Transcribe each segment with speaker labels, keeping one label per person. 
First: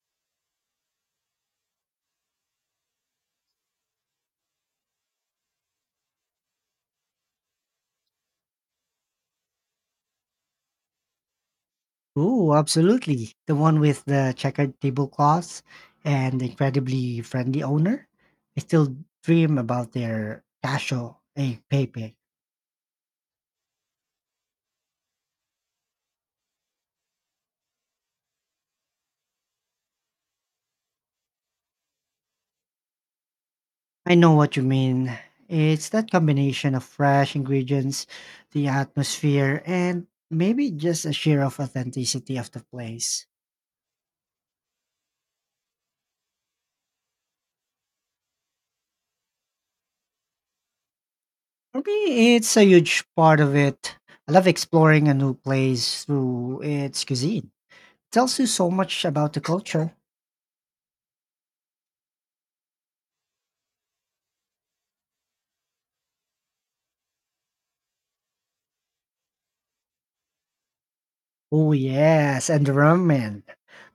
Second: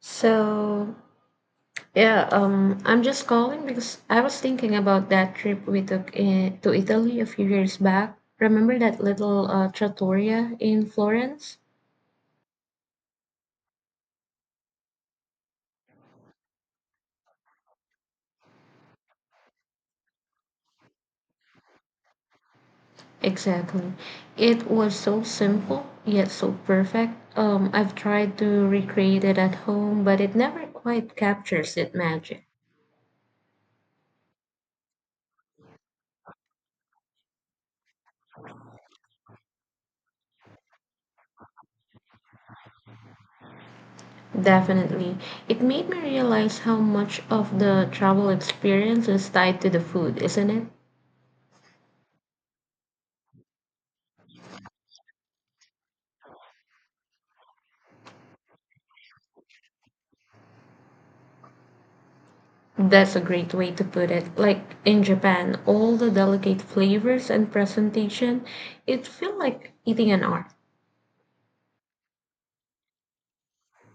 Speaker 1: So, yeah, I'm just calling because I was thinking about that trip we took to Italy a few years back. Remember that little trattoria in Florence?
Speaker 2: Ooh, absolutely. The one with the checkered tablecloths and the incredibly friendly owner. I still dream about their casho e pepe.
Speaker 1: Exactly. It was so simple, yet so perfect. I've tried to recreate it at home, but it never quite captures its magic.
Speaker 2: I know what you mean. It's that combination of fresh ingredients, the atmosphere, and maybe just a share of authenticity of the place.
Speaker 1: Definitely. It made me realize how much of the travel experience is tied to the food, isn't it?
Speaker 2: For me, it's a huge part of it. I love exploring a new place through its cuisine. It tells you so much about the culture.
Speaker 1: That's a great way to put it. Like in Japan, all the delicate flavors and presentation, it feel like eating an art.
Speaker 2: Oh yes, and the ramen.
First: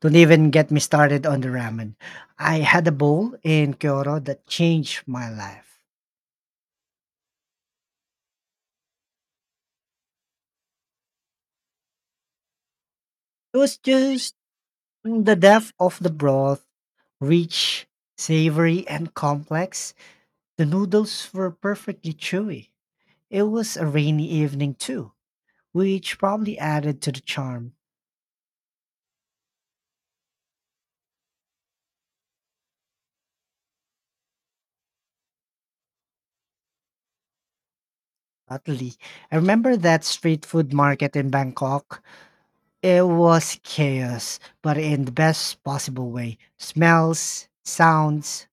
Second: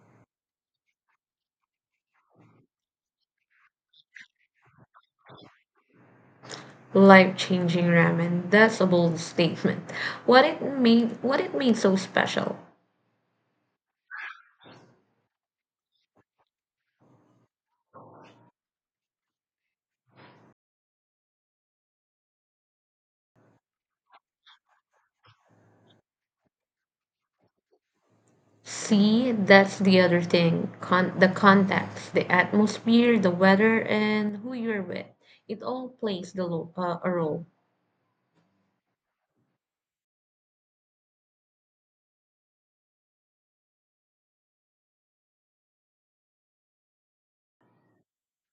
Speaker 2: Don't even get me started on the ramen. I had a bowl in Kyoto that changed my life.
Speaker 1: Life-changing ramen. That's a bold statement. What it made so special.
Speaker 2: It was just the depth of the broth, rich, savory, and complex. The noodles were perfectly chewy. It was a rainy evening too, which probably added to the charm.
Speaker 1: See, that's the other thing. The context, the atmosphere, the weather, and who you're with. It all plays a role.
Speaker 2: Utterly. I remember that street food market in Bangkok. It was chaos, but in the best possible way. Smells, sounds,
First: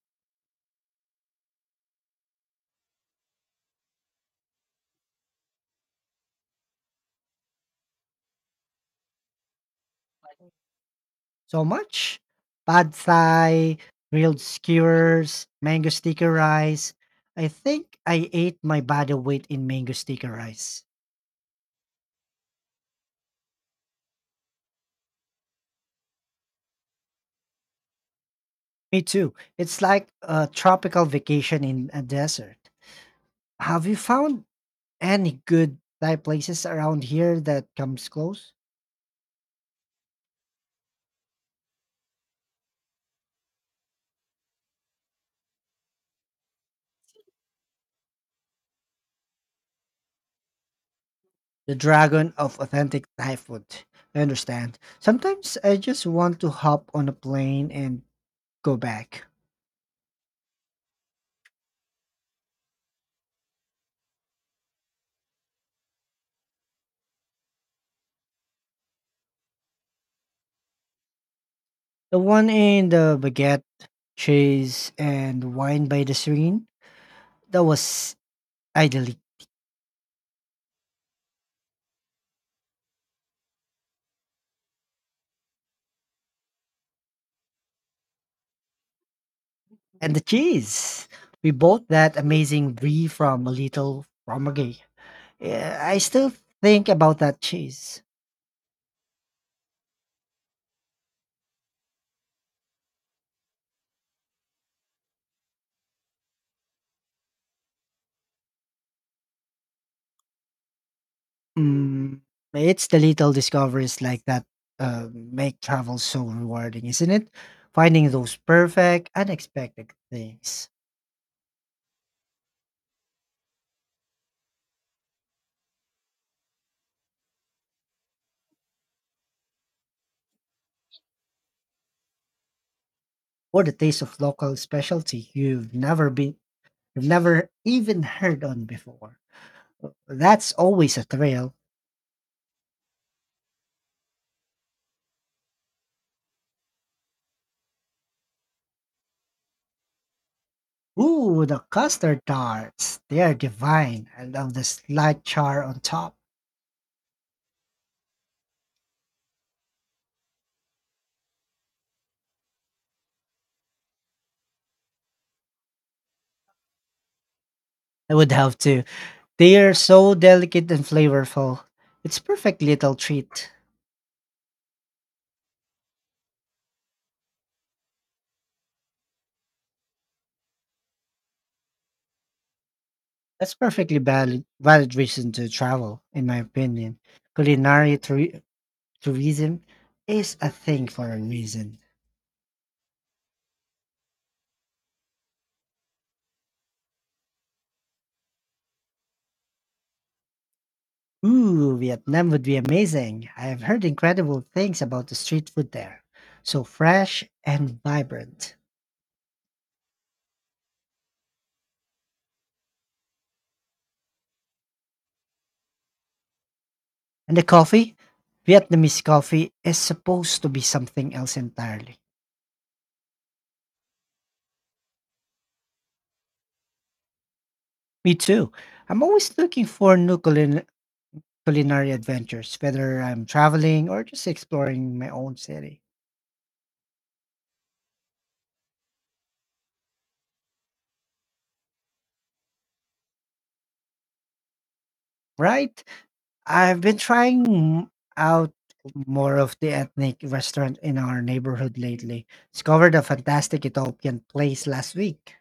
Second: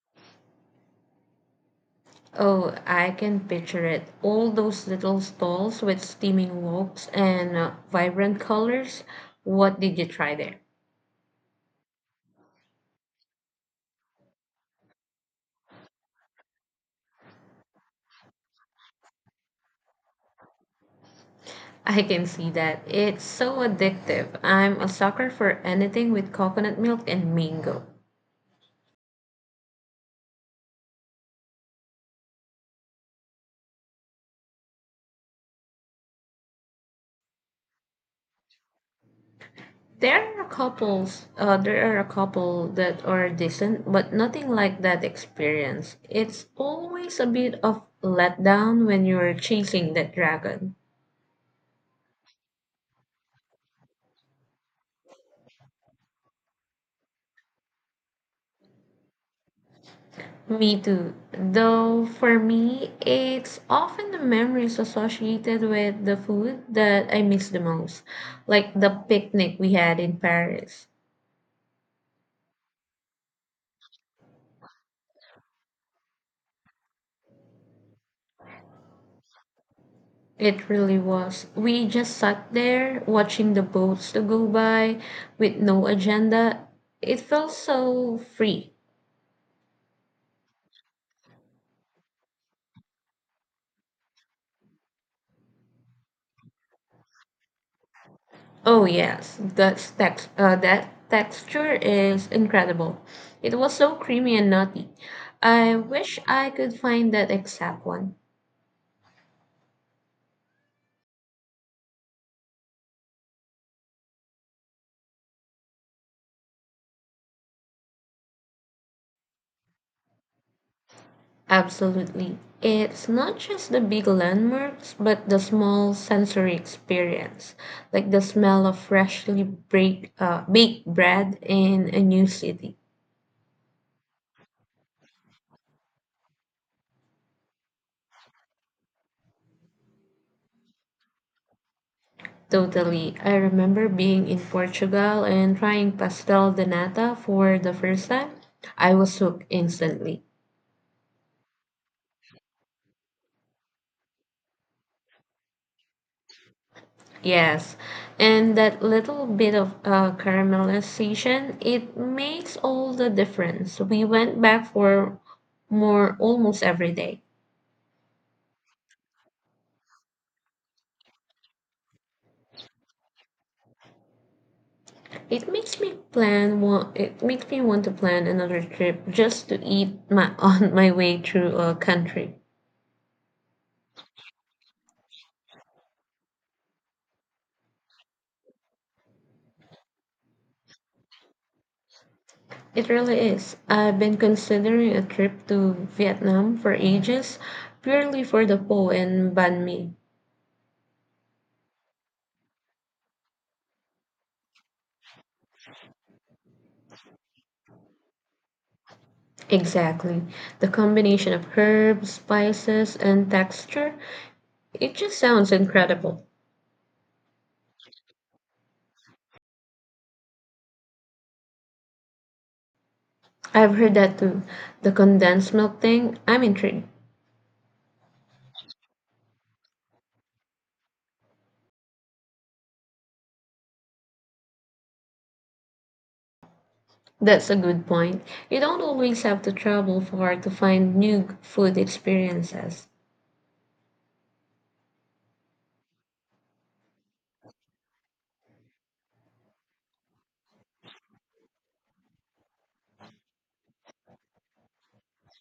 Speaker 1: Oh, I can picture it. All those little stalls with steaming woks and vibrant colors. What did you try there?
Speaker 2: so much. Pad thai, grilled skewers, mango sticker rice. I think I ate my body weight in mango sticker rice.
Speaker 1: I can see that. It's so addictive. I'm a sucker for anything with coconut milk and mango.
Speaker 2: Me too. It's like a tropical vacation in a desert. Have you found any good Thai places around here that comes close?
Speaker 1: There are a couple that are decent, but nothing like that experience. It's always a bit of letdown when you're chasing that dragon.
Speaker 2: The dragon of authentic Thai food. I understand. Sometimes I just want to hop on a plane and go back.
Speaker 1: Me too. Though for me, it's often the memories associated with the food that I miss the most, like the picnic we had in Paris.
Speaker 2: The one in the baguette, cheese, and wine by the serene, that was idyllic.
Speaker 1: It really was. We just sat there watching the boats to go by with no agenda. It felt so free.
Speaker 2: And the cheese. We bought that amazing brie from a little fromagerie. Yeah, I still think about that cheese.
Speaker 1: Oh yes, that texture is incredible. It was so creamy and nutty. I wish I could find that exact one.
Speaker 2: Mm, it's the little discoveries like that make travel so rewarding, isn't it? Finding those perfect, unexpected things,
Speaker 1: Absolutely. It's not just the big landmarks, but the small sensory experience, like the smell of baked bread in a new city.
Speaker 2: or the taste of local specialty you've never even heard on before. That's always a thrill.
Speaker 1: Totally. I remember being in Portugal and trying pastel de nata for the first time. I was hooked instantly.
Speaker 2: Ooh, the custard tarts. They are divine. I love the slight char on top.
Speaker 1: Yes, and that little bit of caramelization, it makes all the difference. We went back for more almost every day.
Speaker 2: I would have to. They are so delicate and flavorful. It's perfect little treat.
Speaker 1: It makes me plan one. It makes me want to plan another trip just to eat my on my way through a country.
Speaker 2: That's perfectly valid reason to travel, in my opinion. Culinary tourism is a thing for a reason.
Speaker 1: It really is. I've been considering a trip to Vietnam for ages, purely for the pho and banh mi.
Speaker 2: Ooh, Vietnam would be amazing. I have heard incredible things about the street food there. So fresh and vibrant.
Speaker 1: Exactly. The combination of herbs, spices, and texture, it just sounds incredible.
Speaker 2: And the coffee? Vietnamese coffee is supposed to be something else entirely.
Speaker 1: I've heard that too. The condensed milk thing, I'm intrigued.
Speaker 2: Me too. I'm always looking for new culinary adventures, whether I'm traveling or just exploring my own city.
Speaker 1: That's a good point. You don't always have to travel far to find new food experiences.
Speaker 2: Right? I've been trying out more of the ethnic restaurant in our neighborhood lately. Discovered a fantastic Ethiopian place last week.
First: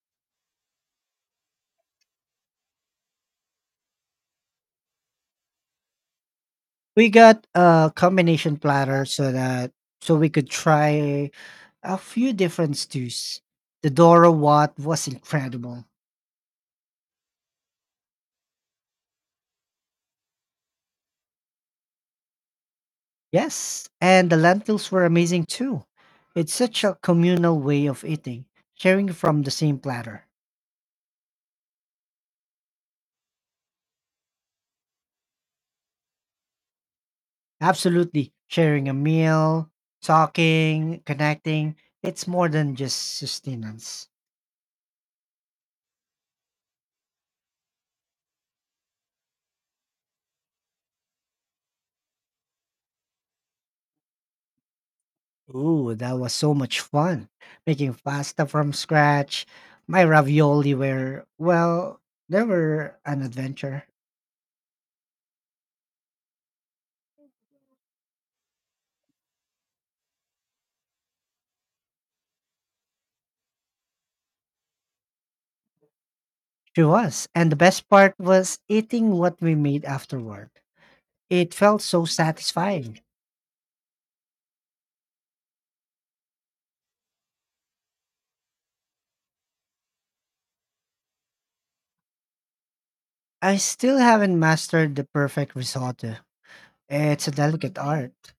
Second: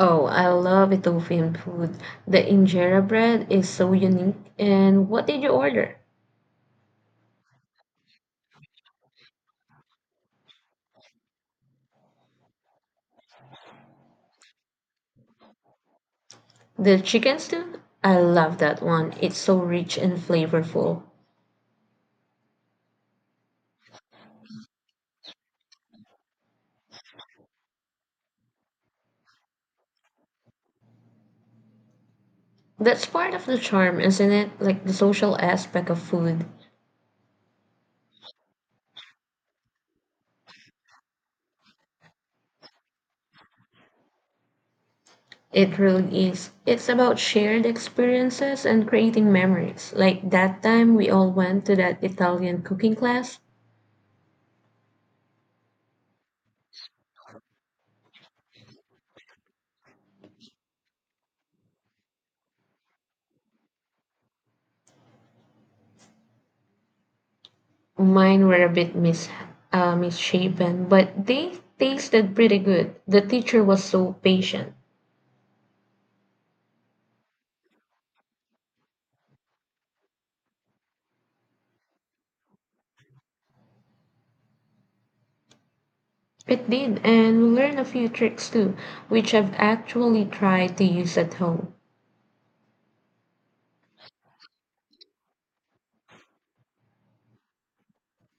Speaker 1: Oh, I love Ethiopian food. The injera bread is so unique. And what did you order?
Speaker 2: We got a combination platter so we could try a few different stews. The Doro Wat was incredible.
Speaker 1: The chicken stew? I love that one. It's so rich and flavorful.
Speaker 2: Yes, and the lentils were amazing too. It's such a communal way of eating, sharing from the same platter.
Speaker 1: That's part of the charm, isn't it? Like the social aspect of food.
Speaker 2: Absolutely. Sharing a meal, talking, connecting, it's more than just sustenance.
Speaker 1: It really is. It's about shared experiences and creating memories. Like that time we all went to that Italian cooking class.
Speaker 2: Ooh, that was so much fun. Making pasta from scratch. My ravioli were, well, they were an adventure.
Speaker 1: Mine were a bit misshapen, but they tasted pretty good. The teacher was so patient.
Speaker 2: She was. And the best part was eating what we made afterward. It felt so satisfying.
Speaker 1: It did, and we learned a few tricks too, which I've actually tried to use at home.
Speaker 2: I still haven't mastered the perfect risotto. It's a delicate art.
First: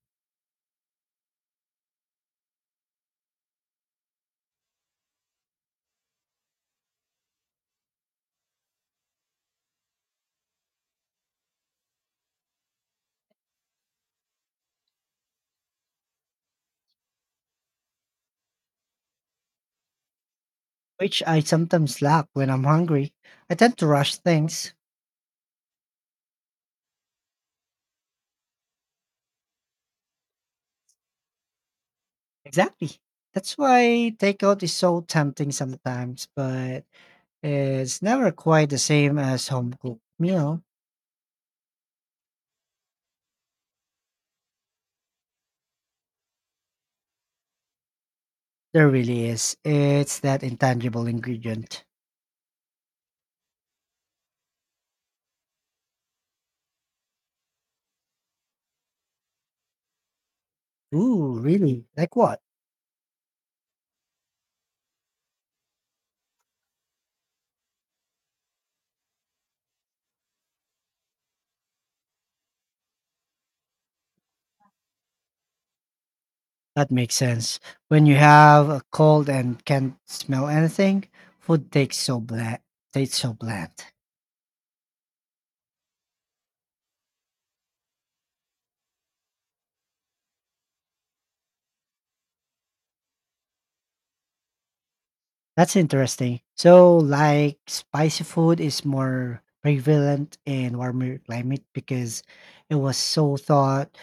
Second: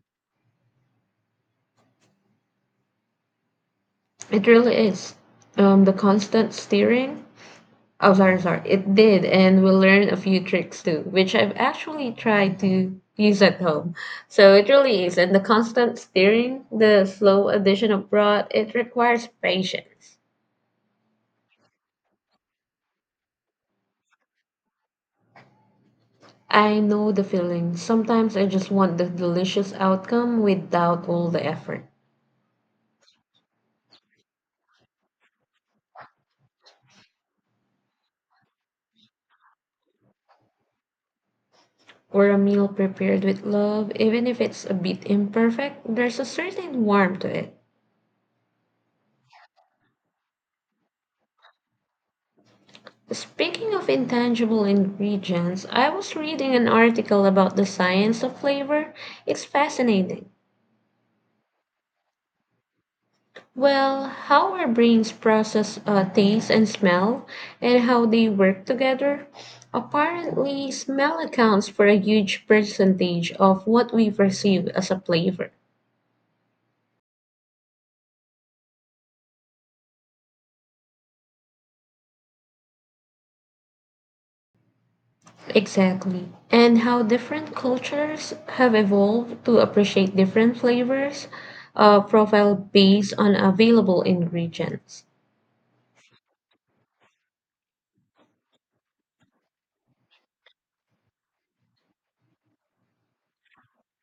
Speaker 1: It really is. The constant steering. Oh, sorry, sorry. It did, and we learned a few tricks too, which I've actually tried to use at home. So it really is, and the constant steering, the slow addition of broth, it requires patience.
Speaker 2: Which I sometimes lack when I'm hungry. I tend to rush things.
Speaker 1: I know the feeling. Sometimes I just want the delicious outcome without all the effort.
Speaker 2: Exactly. That's why takeout is so tempting sometimes, but it's never quite the same as home cooked meal.
Speaker 1: Or a meal prepared with love, even if it's a bit imperfect, there's a certain warmth to it.
Speaker 2: There really is. It's that intangible ingredient.
Speaker 1: Speaking of intangible ingredients, I was reading an article about the science of flavor. It's fascinating.
Speaker 2: Ooh, really? Like what?
Speaker 1: Well, how our brains process taste and smell and how they work together. Apparently, smell accounts for a huge percentage of what we perceive as a flavor.
Speaker 2: That makes sense. When you have a cold and can't smell anything, food takes so bland. Tastes so bland.
Speaker 1: Exactly. And how different cultures have evolved to appreciate different flavors profile based on available ingredients.
Speaker 2: That's interesting. So, like, spicy food is more prevalent in warmer climate because it was so thought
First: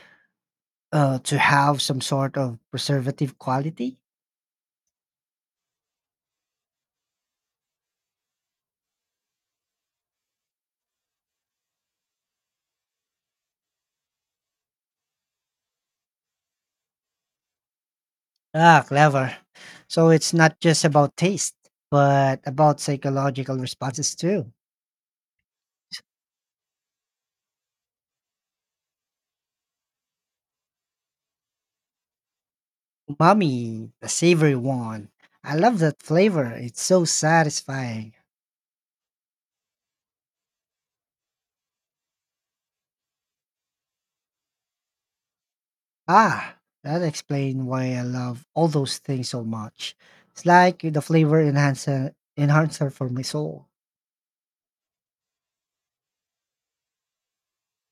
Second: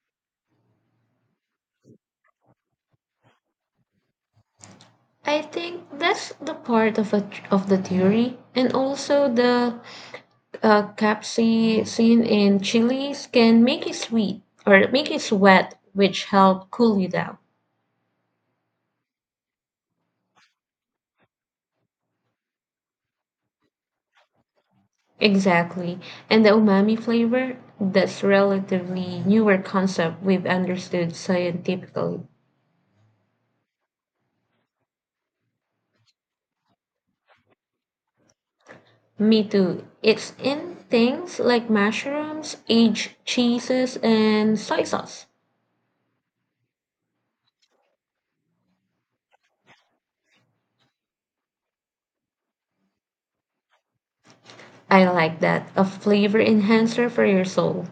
Speaker 2: uh, to have some sort of preservative quality.
Speaker 1: I think that's the part of the theory and also the capsaicin in chilies can make you sweet or make you sweat, which help cool you down.
Speaker 2: Ah, clever. So it's not just about taste, but about psychological responses too.
Speaker 1: Exactly. And the umami flavor, that's relatively newer concept we've understood scientifically.
Speaker 2: Umami, the savory one. I love that flavor. It's so satisfying.
Speaker 1: Me too. It's in things like mushrooms, aged cheeses, and soy sauce.
Speaker 2: Ah, that explains why I love all those things so much. It's like the flavor enhancer for my soul.
Speaker 1: I like that. A flavor enhancer for your soul.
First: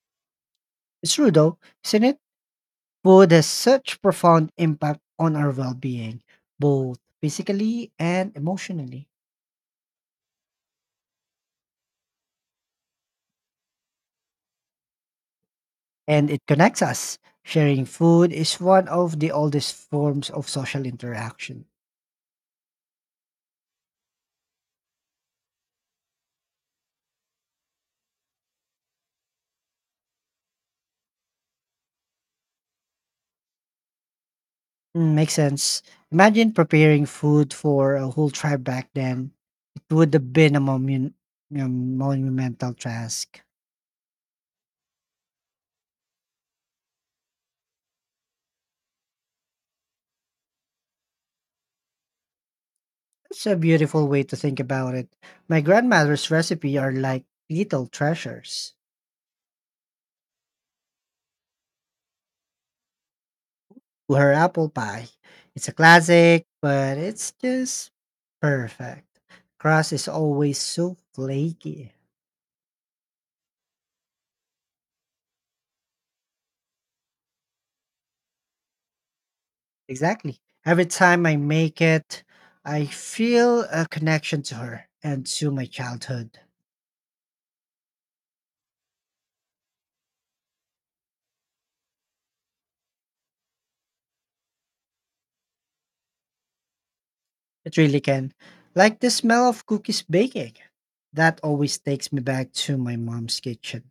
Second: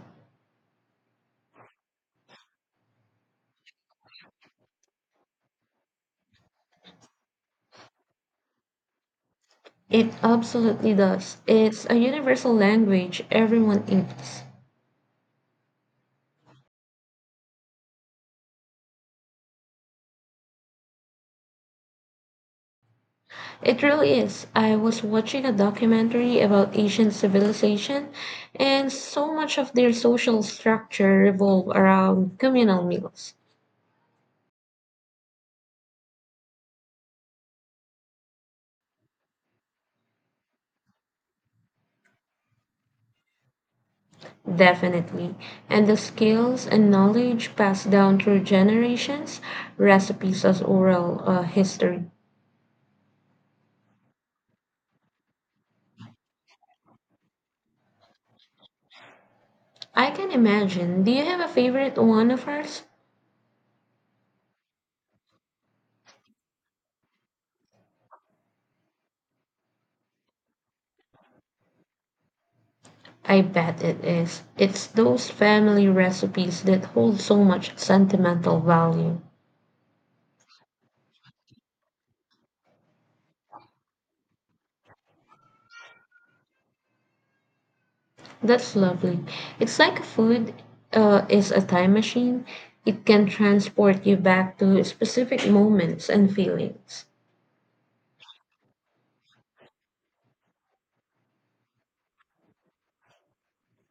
Speaker 2: It's true though, isn't it? Food has such profound impact on our well-being, both physically and emotionally.
Speaker 1: It absolutely does. It's a universal language everyone eats.
Speaker 2: And it connects us. Sharing food is one of the oldest forms of social interaction.
Speaker 1: It really is. I was watching a documentary about Asian civilization, and so much of their social structure revolved around communal meals.
Speaker 2: Mm, makes sense. Imagine preparing food for a whole tribe back then. It would have been a monumental task.
Speaker 1: Definitely. And the skills and knowledge passed down through generations, recipes as oral history.
Speaker 2: It's a beautiful way to think about it. My grandmother's recipe are like little treasures.
Speaker 1: I can imagine. Do you have a favorite one of hers?
Speaker 2: Her apple pie. It's a classic, but it's just perfect. Crust is always so flaky.
Speaker 1: I bet it is. It's those family recipes that hold so much sentimental value.
Speaker 2: Exactly. Every time I make it, I feel a connection to her and to my childhood.
Speaker 1: That's lovely. It's like food is a time machine. It can transport you back to specific moments and feelings.
Speaker 2: It really can. Like the smell of cookies baking. That always takes me back to my mom's kitchen.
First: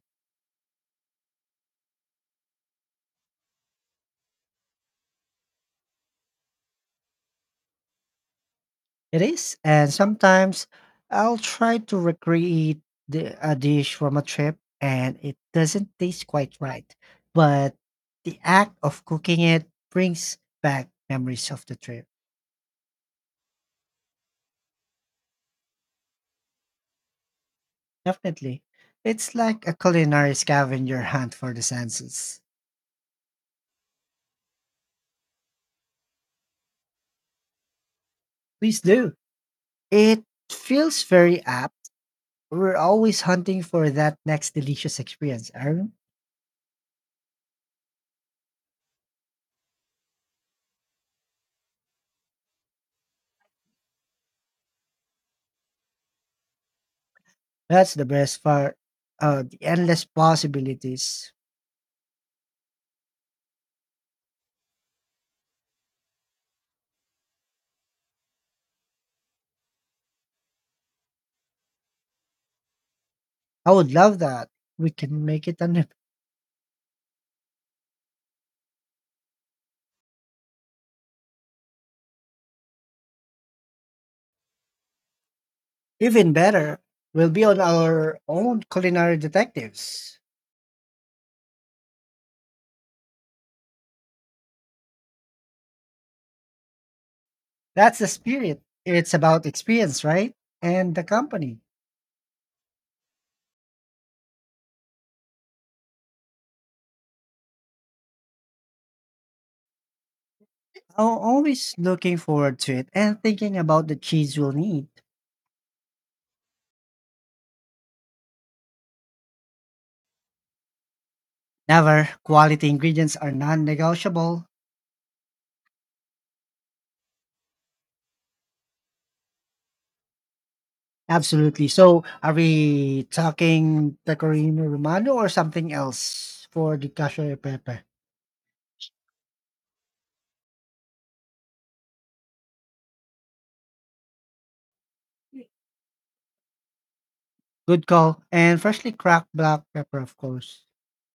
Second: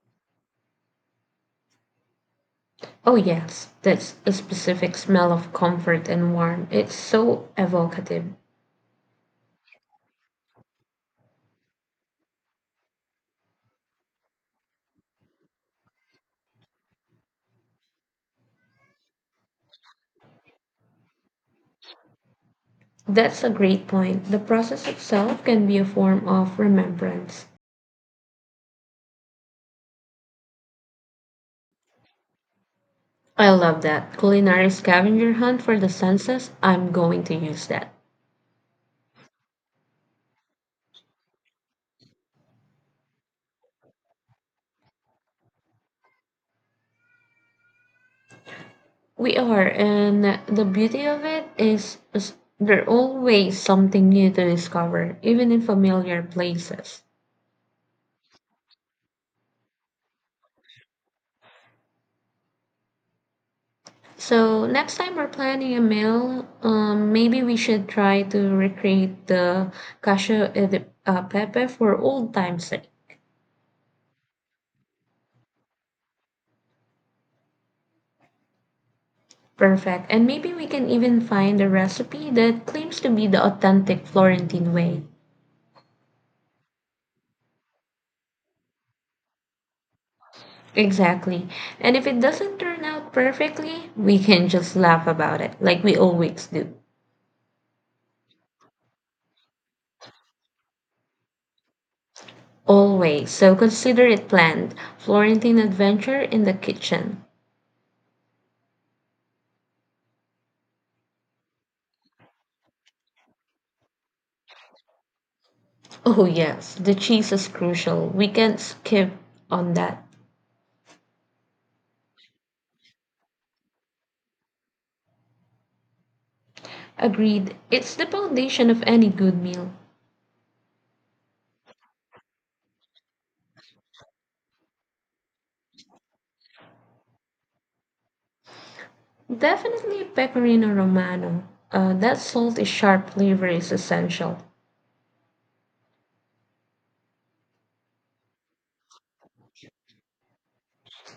Speaker 1: Oh, yes, that's a specific smell of comfort and warmth. It's so evocative.
Speaker 2: It is, and sometimes I'll try to recreate a dish from a trip and it doesn't taste quite right. But the act of cooking it brings back memories of the trip.
Speaker 1: That's a great point. The process itself can be a form of remembrance.
Speaker 2: Definitely. It's like a culinary scavenger hunt for the senses.
Speaker 1: I love that. Culinary scavenger hunt for the senses. I'm going to use that.
Speaker 2: Please do. It feels very apt. We're always hunting for that next delicious experience, Aaron.
Speaker 1: We are, and the beauty of it is there's always something new to discover, even in familiar places.
Speaker 2: That's the best part. The endless possibilities.
Speaker 1: So next time we're planning a meal, maybe we should try to recreate the pepe for old time's sake.
Speaker 2: I would love that. We can make it an
Speaker 1: Perfect. And maybe we can even find a recipe that claims to be the authentic Florentine way.
Speaker 2: even better. We'll be on our own culinary detectives.
Speaker 1: Exactly. And if it doesn't turn out perfectly, we can just laugh about it, like we always do.
Speaker 2: That's the spirit. It's about experience, right? And the company.
Speaker 1: Always. So consider it planned. Florentine adventure in the kitchen.
Speaker 2: I'm always looking forward to it and thinking about the cheese we'll need.
Speaker 1: Oh, yes, the cheese is crucial. We can't skip on that.
Speaker 2: Never. Quality ingredients are non negotiable.
Speaker 1: Agreed. It's the foundation of any good meal.
Speaker 2: Absolutely. So, are we talking pecorino romano or something else for the cashew e pepe?
Speaker 1: Definitely a pecorino romano. That salt is sharp flavor is essential.
Speaker 2: Good call. And freshly cracked black pepper, of course.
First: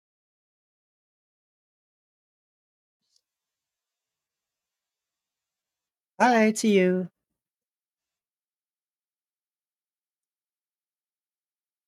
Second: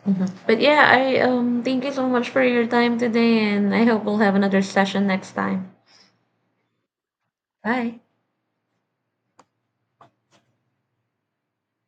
Speaker 1: Mhm. But yeah, I thank you so much for your time today, and I hope we'll have another session next time.
Speaker 2: All right, see you.
Speaker 1: Bye.